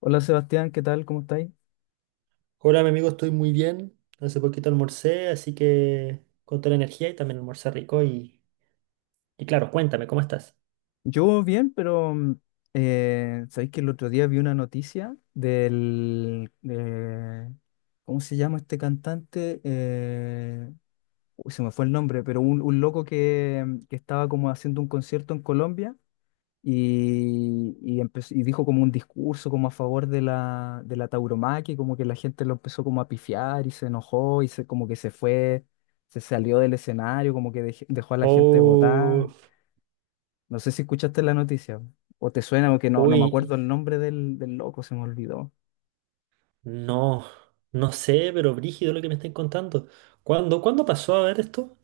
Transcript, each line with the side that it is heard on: left: Hola Sebastián, ¿qué tal? ¿Cómo estáis?
right: Hola, mi amigo, estoy muy bien. Hace poquito almorcé, así que con toda la energía y también almorcé rico. Y claro, cuéntame, ¿cómo estás?
left: Yo bien, pero sabéis que el otro día vi una noticia del. ¿Cómo se llama este cantante? Uy, se me fue el nombre, pero un loco que, que estaba como haciendo un concierto en Colombia y dijo como un discurso como a favor de la tauromaquia, y como que la gente lo empezó como a pifiar y se enojó y como que se fue, se salió del escenario, como que dejó a la gente votar.
right: Oh,
left: No sé si escuchaste la noticia o te suena, porque no me
right: uy,
left: acuerdo el nombre del loco, se me olvidó.
right: no, no sé, pero brígido lo que me están contando. ¿Cuándo pasó a ver esto?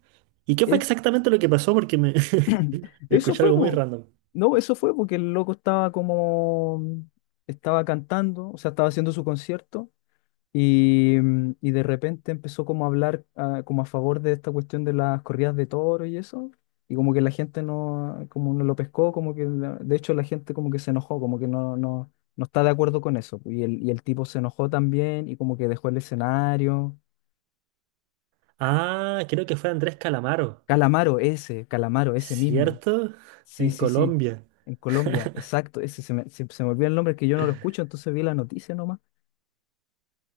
right: ¿Y qué fue
left: Es-
right: exactamente lo que pasó? Porque me
left: Eso
right: escuché
left: fue,
right: algo muy
left: po.
right: random.
left: No, eso fue porque el loco estaba como, estaba cantando, o sea, estaba haciendo su concierto y de repente empezó como a hablar, como a favor de esta cuestión de las corridas de toro y eso. Y como que la gente no, como no lo pescó, como que, de hecho la gente como que se enojó, como que no está de acuerdo con eso. Y el tipo se enojó también y como que dejó el escenario.
right: Ah, creo que fue Andrés Calamaro,
left: Calamaro, ese mismo.
right: ¿cierto?
left: Sí,
right: En
left: sí, sí.
right: Colombia.
left: En Colombia, exacto. Ese se me olvidó el nombre, que yo no lo escucho, entonces vi la noticia nomás.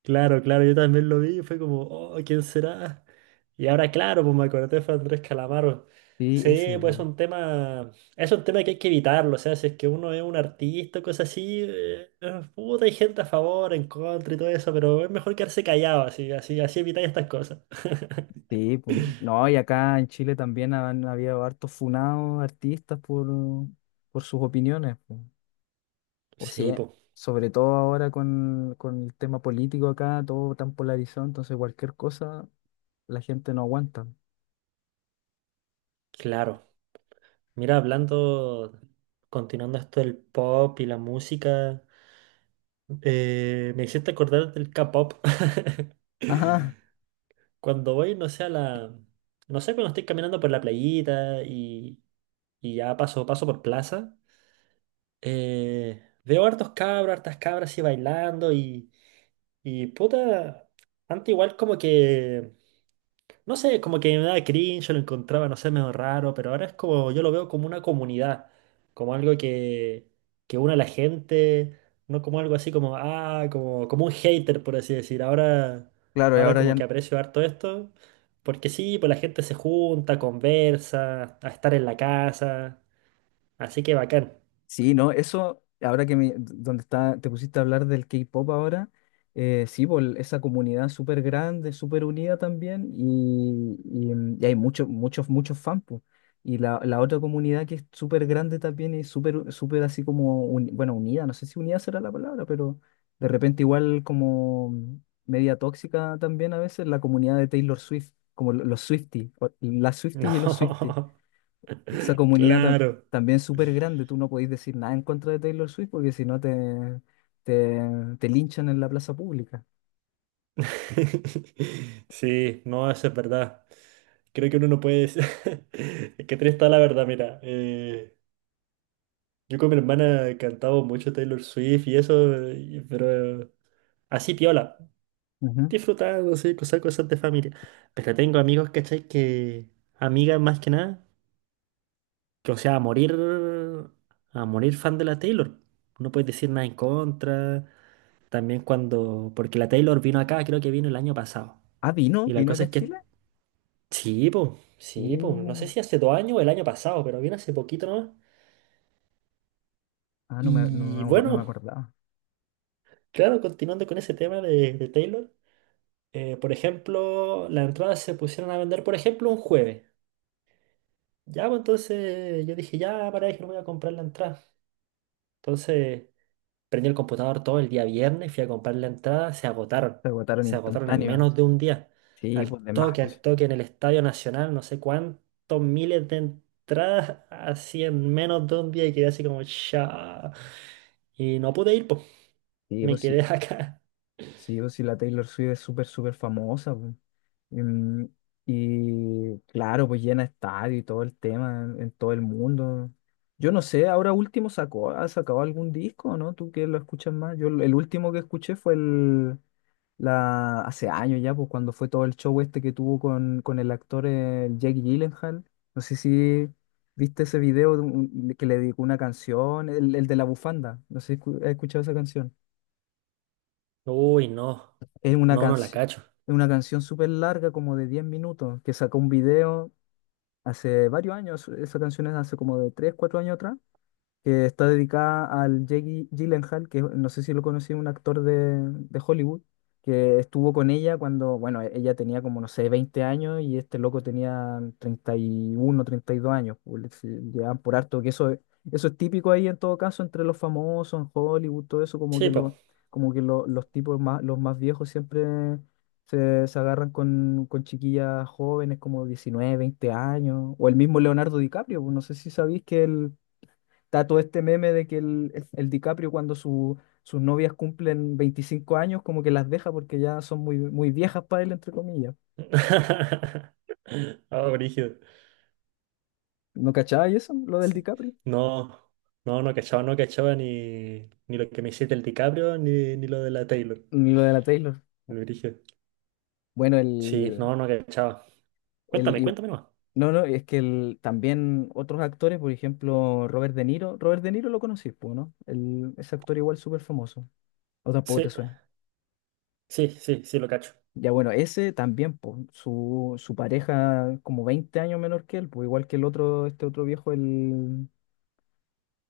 right: Claro, claro, yo también lo vi y fue como, oh, ¿quién será? Y ahora, claro, pues me acordé de Andrés Calamaro.
left: Sí, ese,
right: Sí, pues
left: po.
right: es un tema que hay que evitarlo, o sea, si es que uno es un artista o cosas así, puta, hay gente a favor, en contra y todo eso, pero es mejor quedarse callado, así, así, así evitáis estas cosas.
left: Sí, po. No, y acá en Chile también han habido hartos funados artistas por sus opiniones, po. O
right: Sí,
left: sea,
right: pues,
left: sobre todo ahora con el tema político acá, todo tan polarizado, entonces cualquier cosa la gente no aguanta.
right: claro. Mira, hablando, continuando esto del pop y la música, me hiciste acordar del K-pop.
left: Ajá,
right: Cuando voy, no sé, a la... No sé, cuando estoy caminando por la playita y ya paso por plaza, veo hartos cabros, hartas cabras así bailando y puta, antes igual como que no sé, como que me daba cringe, yo lo encontraba, no sé, medio raro, pero ahora es como, yo lo veo como una comunidad, como algo que une a la gente, no como algo así como, ah, como, como un hater, por así decir. Ahora,
left: claro, y
right: ahora
left: ahora ya.
right: como que aprecio harto esto, porque sí, pues la gente se junta, conversa, a estar en la casa, así que bacán.
left: Sí, no, eso, ahora que me, donde está, te pusiste a hablar del K-pop ahora. Sí, po, esa comunidad súper grande, súper unida también, y hay muchos, muchos, muchos fans, po. Y la otra comunidad, que es súper grande también y súper, súper así como, bueno, unida, no sé si unida será la palabra, pero de repente igual como media tóxica también a veces, la comunidad de Taylor Swift, como los Swifties, las Swifties y los Swifties.
right: No,
left: Esa comunidad
right: claro.
left: también es súper grande. Tú no podés decir nada en contra de Taylor Swift porque si no te, te, te linchan en la plaza pública.
right: Sí, no, eso es verdad. Creo que uno no puede decir. Es que triste está la verdad, mira. Eh, yo con mi hermana cantaba mucho Taylor Swift y eso, pero así piola,
left: Ujú.
right: disfrutando, sí, cosas, cosas de familia. Pero tengo amigos, ¿cachai? Amigas más que nada, que o sea, a morir fan de la Taylor. No puedes decir nada en contra. También cuando, porque la Taylor vino acá, creo que vino el año pasado.
left: Ah,
right: Y la
left: vino
right: cosa
left: acá a
right: es que,
left: Chile.
right: sí, pues, sí, pues, no sé
left: Uh,
right: si hace 2 años o el año pasado, pero vino hace poquito nomás.
left: ah, no me, no, no
right: Y
left: me acu- no me
right: bueno,
left: acordaba.
right: claro, continuando con ese tema de Taylor, por ejemplo, las entradas se pusieron a vender, por ejemplo, un jueves. Ya, pues entonces yo dije, ya, para que no voy a comprar la entrada. Entonces prendí el computador todo el día viernes, fui a comprar la entrada, se agotaron.
left: Se agotaron
right: Se agotaron en menos
left: instantáneos.
right: de un día.
left: Sí, pues de más,
right: Al
left: pues.
right: toque en el Estadio Nacional, no sé cuántos miles de entradas, así en menos de un día y quedé así como, ya. Y no pude ir, pues
left: Sí,
right: me
left: pues sí,
right: quedé acá.
left: sí, pues sí, la Taylor Swift es súper, súper famosa, pues. Mm, Y claro, pues llena estadio y todo el tema en todo el mundo. Yo no sé, ahora último ha sacado algún disco, ¿no? ¿Tú, que lo escuchas más? Yo, el último que escuché fue hace años ya, pues cuando fue todo el show este que tuvo con el actor, el Jake Gyllenhaal. No sé si viste ese video de que le dedicó una canción, el de la bufanda. No sé si has escuchado esa canción.
right: Uy, no.
left: Es una
right: No, no la
left: canción.
right: cacho.
left: Es una canción súper larga, como de 10 minutos, que sacó un video. Hace varios años, esa canción es hace como de 3, 4 años atrás, que está dedicada al Jake Gyllenhaal, que no sé si lo conocí, un actor de Hollywood, que estuvo con ella cuando, bueno, ella tenía, como, no sé, 20 años y este loco tenía 31, 32 años, pues, se llevaban por harto. Que eso, eso es típico ahí, en todo caso, entre los famosos, en Hollywood, todo eso. Como
right: Sí,
left: que,
right: po.
left: como que los tipos más, los más viejos siempre. Se agarran con chiquillas jóvenes como 19, 20 años, o el mismo Leonardo DiCaprio, pues, no sé si sabéis que él. Está todo este meme de que el DiCaprio, cuando sus novias cumplen 25 años, como que las deja porque ya son muy, muy viejas para él, entre comillas.
right: Ah, brígido.
left: ¿No cachaba y eso? Lo del
right: Sí.
left: DiCaprio.
right: No, no, no cachaba ni lo que me hiciste el DiCaprio ni lo de la Taylor.
left: Ni lo de la Taylor.
right: Lo brígido.
left: Bueno,
right: Sí, no, no cachaba.
left: el,
right: Cuéntame,
left: y-
right: cuéntame nomás.
left: no, es que también otros actores, por ejemplo, Robert De Niro. Robert De Niro lo conocí, po, ¿no? El, ese actor igual súper famoso. O tampoco
right: Sí,
left: te suena.
right: sí, sí, sí, lo cacho.
left: Ya bueno, ese también, po, su pareja como 20 años menor que él, pues igual que el otro, este otro viejo, el.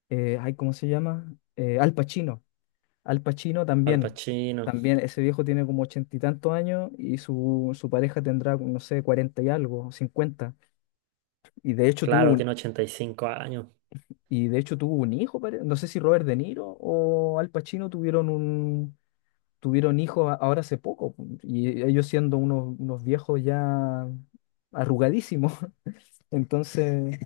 left: Ay, ¿cómo se llama? Al Pacino. Al Pacino
right: Al
left: también.
right: Pacino.
left: También ese viejo tiene como ochenta y tantos años, y su pareja tendrá, no sé, cuarenta y algo, cincuenta. Y de hecho tuvo
right: Claro,
left: un,
right: tiene 85 años.
left: y de hecho tuvo un hijo, no sé si Robert De Niro o Al Pacino tuvieron tuvieron hijos ahora hace poco. Y ellos siendo unos viejos ya arrugadísimos. Entonces,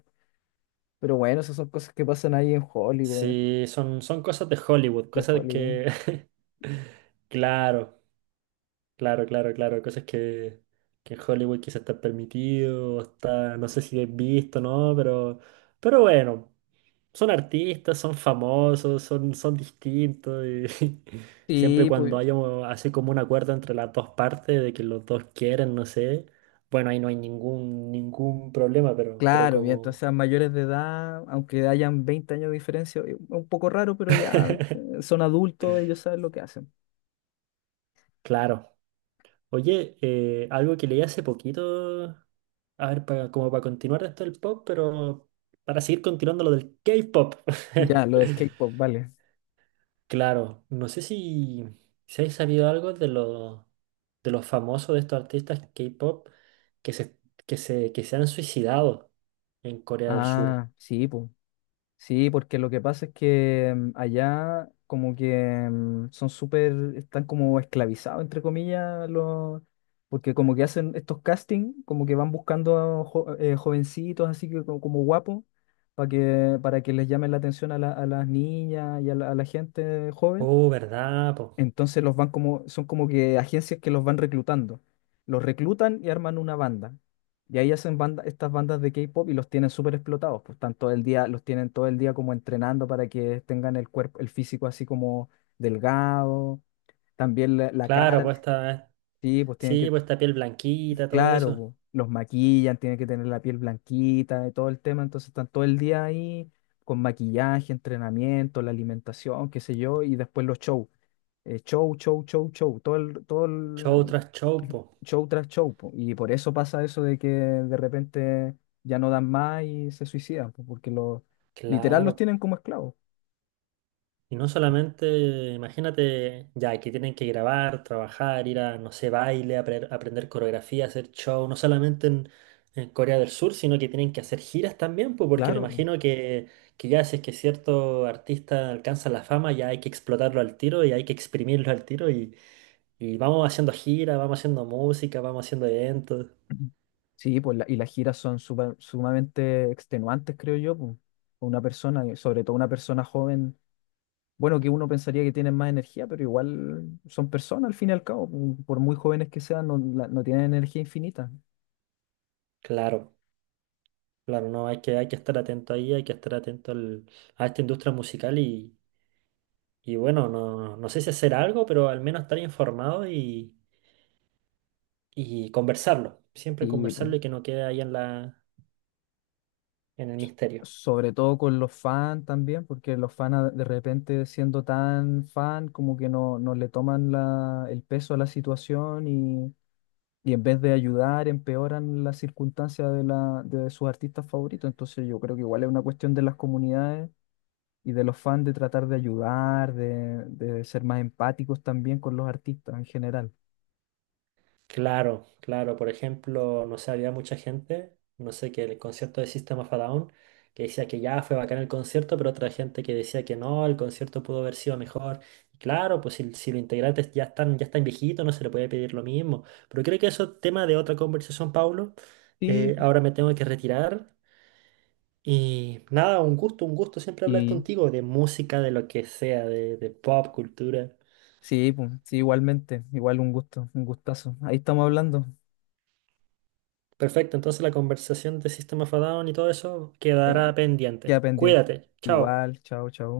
left: pero bueno, esas son cosas que pasan ahí en Hollywood,
right: Sí, son cosas de Hollywood,
left: de
right: cosas
left: Hollywood.
right: que. Claro. Claro, claro, claro. Cosas que en Hollywood quizás está permitido, o está, no sé si es visto, ¿no? Pero bueno, son artistas, son famosos, son distintos. Y siempre
left: Sí,
right: cuando
left: pues,
right: haya un- así como un acuerdo entre las dos partes de que los dos quieren, no sé, bueno, ahí no hay ningún problema, pero
left: claro, y entonces
right: como...
left: a mayores de edad, aunque hayan 20 años de diferencia, es un poco raro, pero ya, son adultos, ellos saben lo que hacen.
right: Claro. Oye, algo que leí hace poquito, a ver, para, como para continuar esto del pop, pero para seguir continuando lo del K-pop.
left: Ya, lo del K-pop, vale.
right: Claro, no sé si hay sabido algo de los famosos de estos artistas K-pop que se, que se, que se han suicidado en Corea del Sur.
left: Ah, sí, pues. Sí, porque lo que pasa es que, allá como que, son súper, están como esclavizados, entre comillas, porque como que hacen estos castings, como que van buscando a jovencitos, así que como, guapos, para que, les llamen la atención a a las niñas y a la gente joven.
right: Oh, ¿verdad? Po?
left: Entonces los van como, son como que agencias, que los van reclutando. Los reclutan y arman una banda. Y ahí hacen banda, estas bandas de K-pop, y los tienen súper explotados. Pues están todo el día, los tienen todo el día como entrenando para que tengan el cuerpo, el físico así como delgado. También la
right: Claro,
left: cara,
right: pues
left: sí, pues tienen
right: sí,
left: que.
right: pues esta piel blanquita, todo
left: Claro,
right: eso.
left: po, los maquillan, tienen que tener la piel blanquita, de todo el tema, entonces están todo el día ahí con maquillaje, entrenamiento, la alimentación, qué sé yo, y después los shows. Show, show, show, show, todo el, todo
right: Show
left: el
right: tras show, po.
left: Show tras show, po. Y por eso pasa eso de que de repente ya no dan más y se suicidan, po, porque los, literal,
right: Claro,
left: los tienen como esclavos.
right: y no solamente, imagínate, ya que tienen que grabar, trabajar, ir a, no sé, baile, aprender coreografía, hacer show, no solamente en Corea del Sur, sino que tienen que hacer giras también, pues, porque me
left: Claro.
right: imagino que ya si es que cierto artista alcanza la fama, ya hay que explotarlo al tiro y hay que exprimirlo al tiro y vamos haciendo giras, vamos haciendo música, vamos haciendo eventos.
left: Sí, pues y las giras son sumamente extenuantes, creo yo, pues. Una persona, y sobre todo una persona joven, bueno, que uno pensaría que tienen más energía, pero igual son personas al fin y al cabo, pues, por muy jóvenes que sean, no, no tienen energía infinita.
right: Claro, claro, no, hay que estar atento ahí, hay que estar atento a esta industria musical y bueno, no, no sé si hacer algo, pero al menos estar informado y conversarlo. Siempre
left: Y pues,
right: conversarlo y que no quede ahí en la, en el misterio.
left: sobre todo con los fans también, porque los fans, de repente siendo tan fan, como que no le toman el peso a la situación. Y en vez de ayudar, empeoran las circunstancias de sus artistas favoritos. Entonces yo creo que igual es una cuestión de las comunidades y de los fans, de tratar de ayudar, de ser más empáticos también con los artistas en general.
right: Claro, claro. Por ejemplo, no sé, había mucha gente, no sé, que el concierto de System of a Down, que decía que ya fue bacán el concierto, pero otra gente que decía que no, el concierto pudo haber sido mejor. Y claro, pues si los integrantes ya están viejitos, no se le puede pedir lo mismo. Pero creo que eso es tema de otra conversación, Paulo.
left: Sí,
right: Ahora me tengo que retirar. Y nada, un gusto siempre hablar
left: y
right: contigo de música, de lo que sea, de pop, cultura.
left: sí, pues, sí, igualmente, igual un gusto, un gustazo. Ahí estamos hablando.
right: Perfecto, entonces la conversación de System of a Down y todo eso
left: eh,
right: quedará pendiente.
left: queda pendiente.
right: Cuídate, chao.
left: Igual, chao, chao.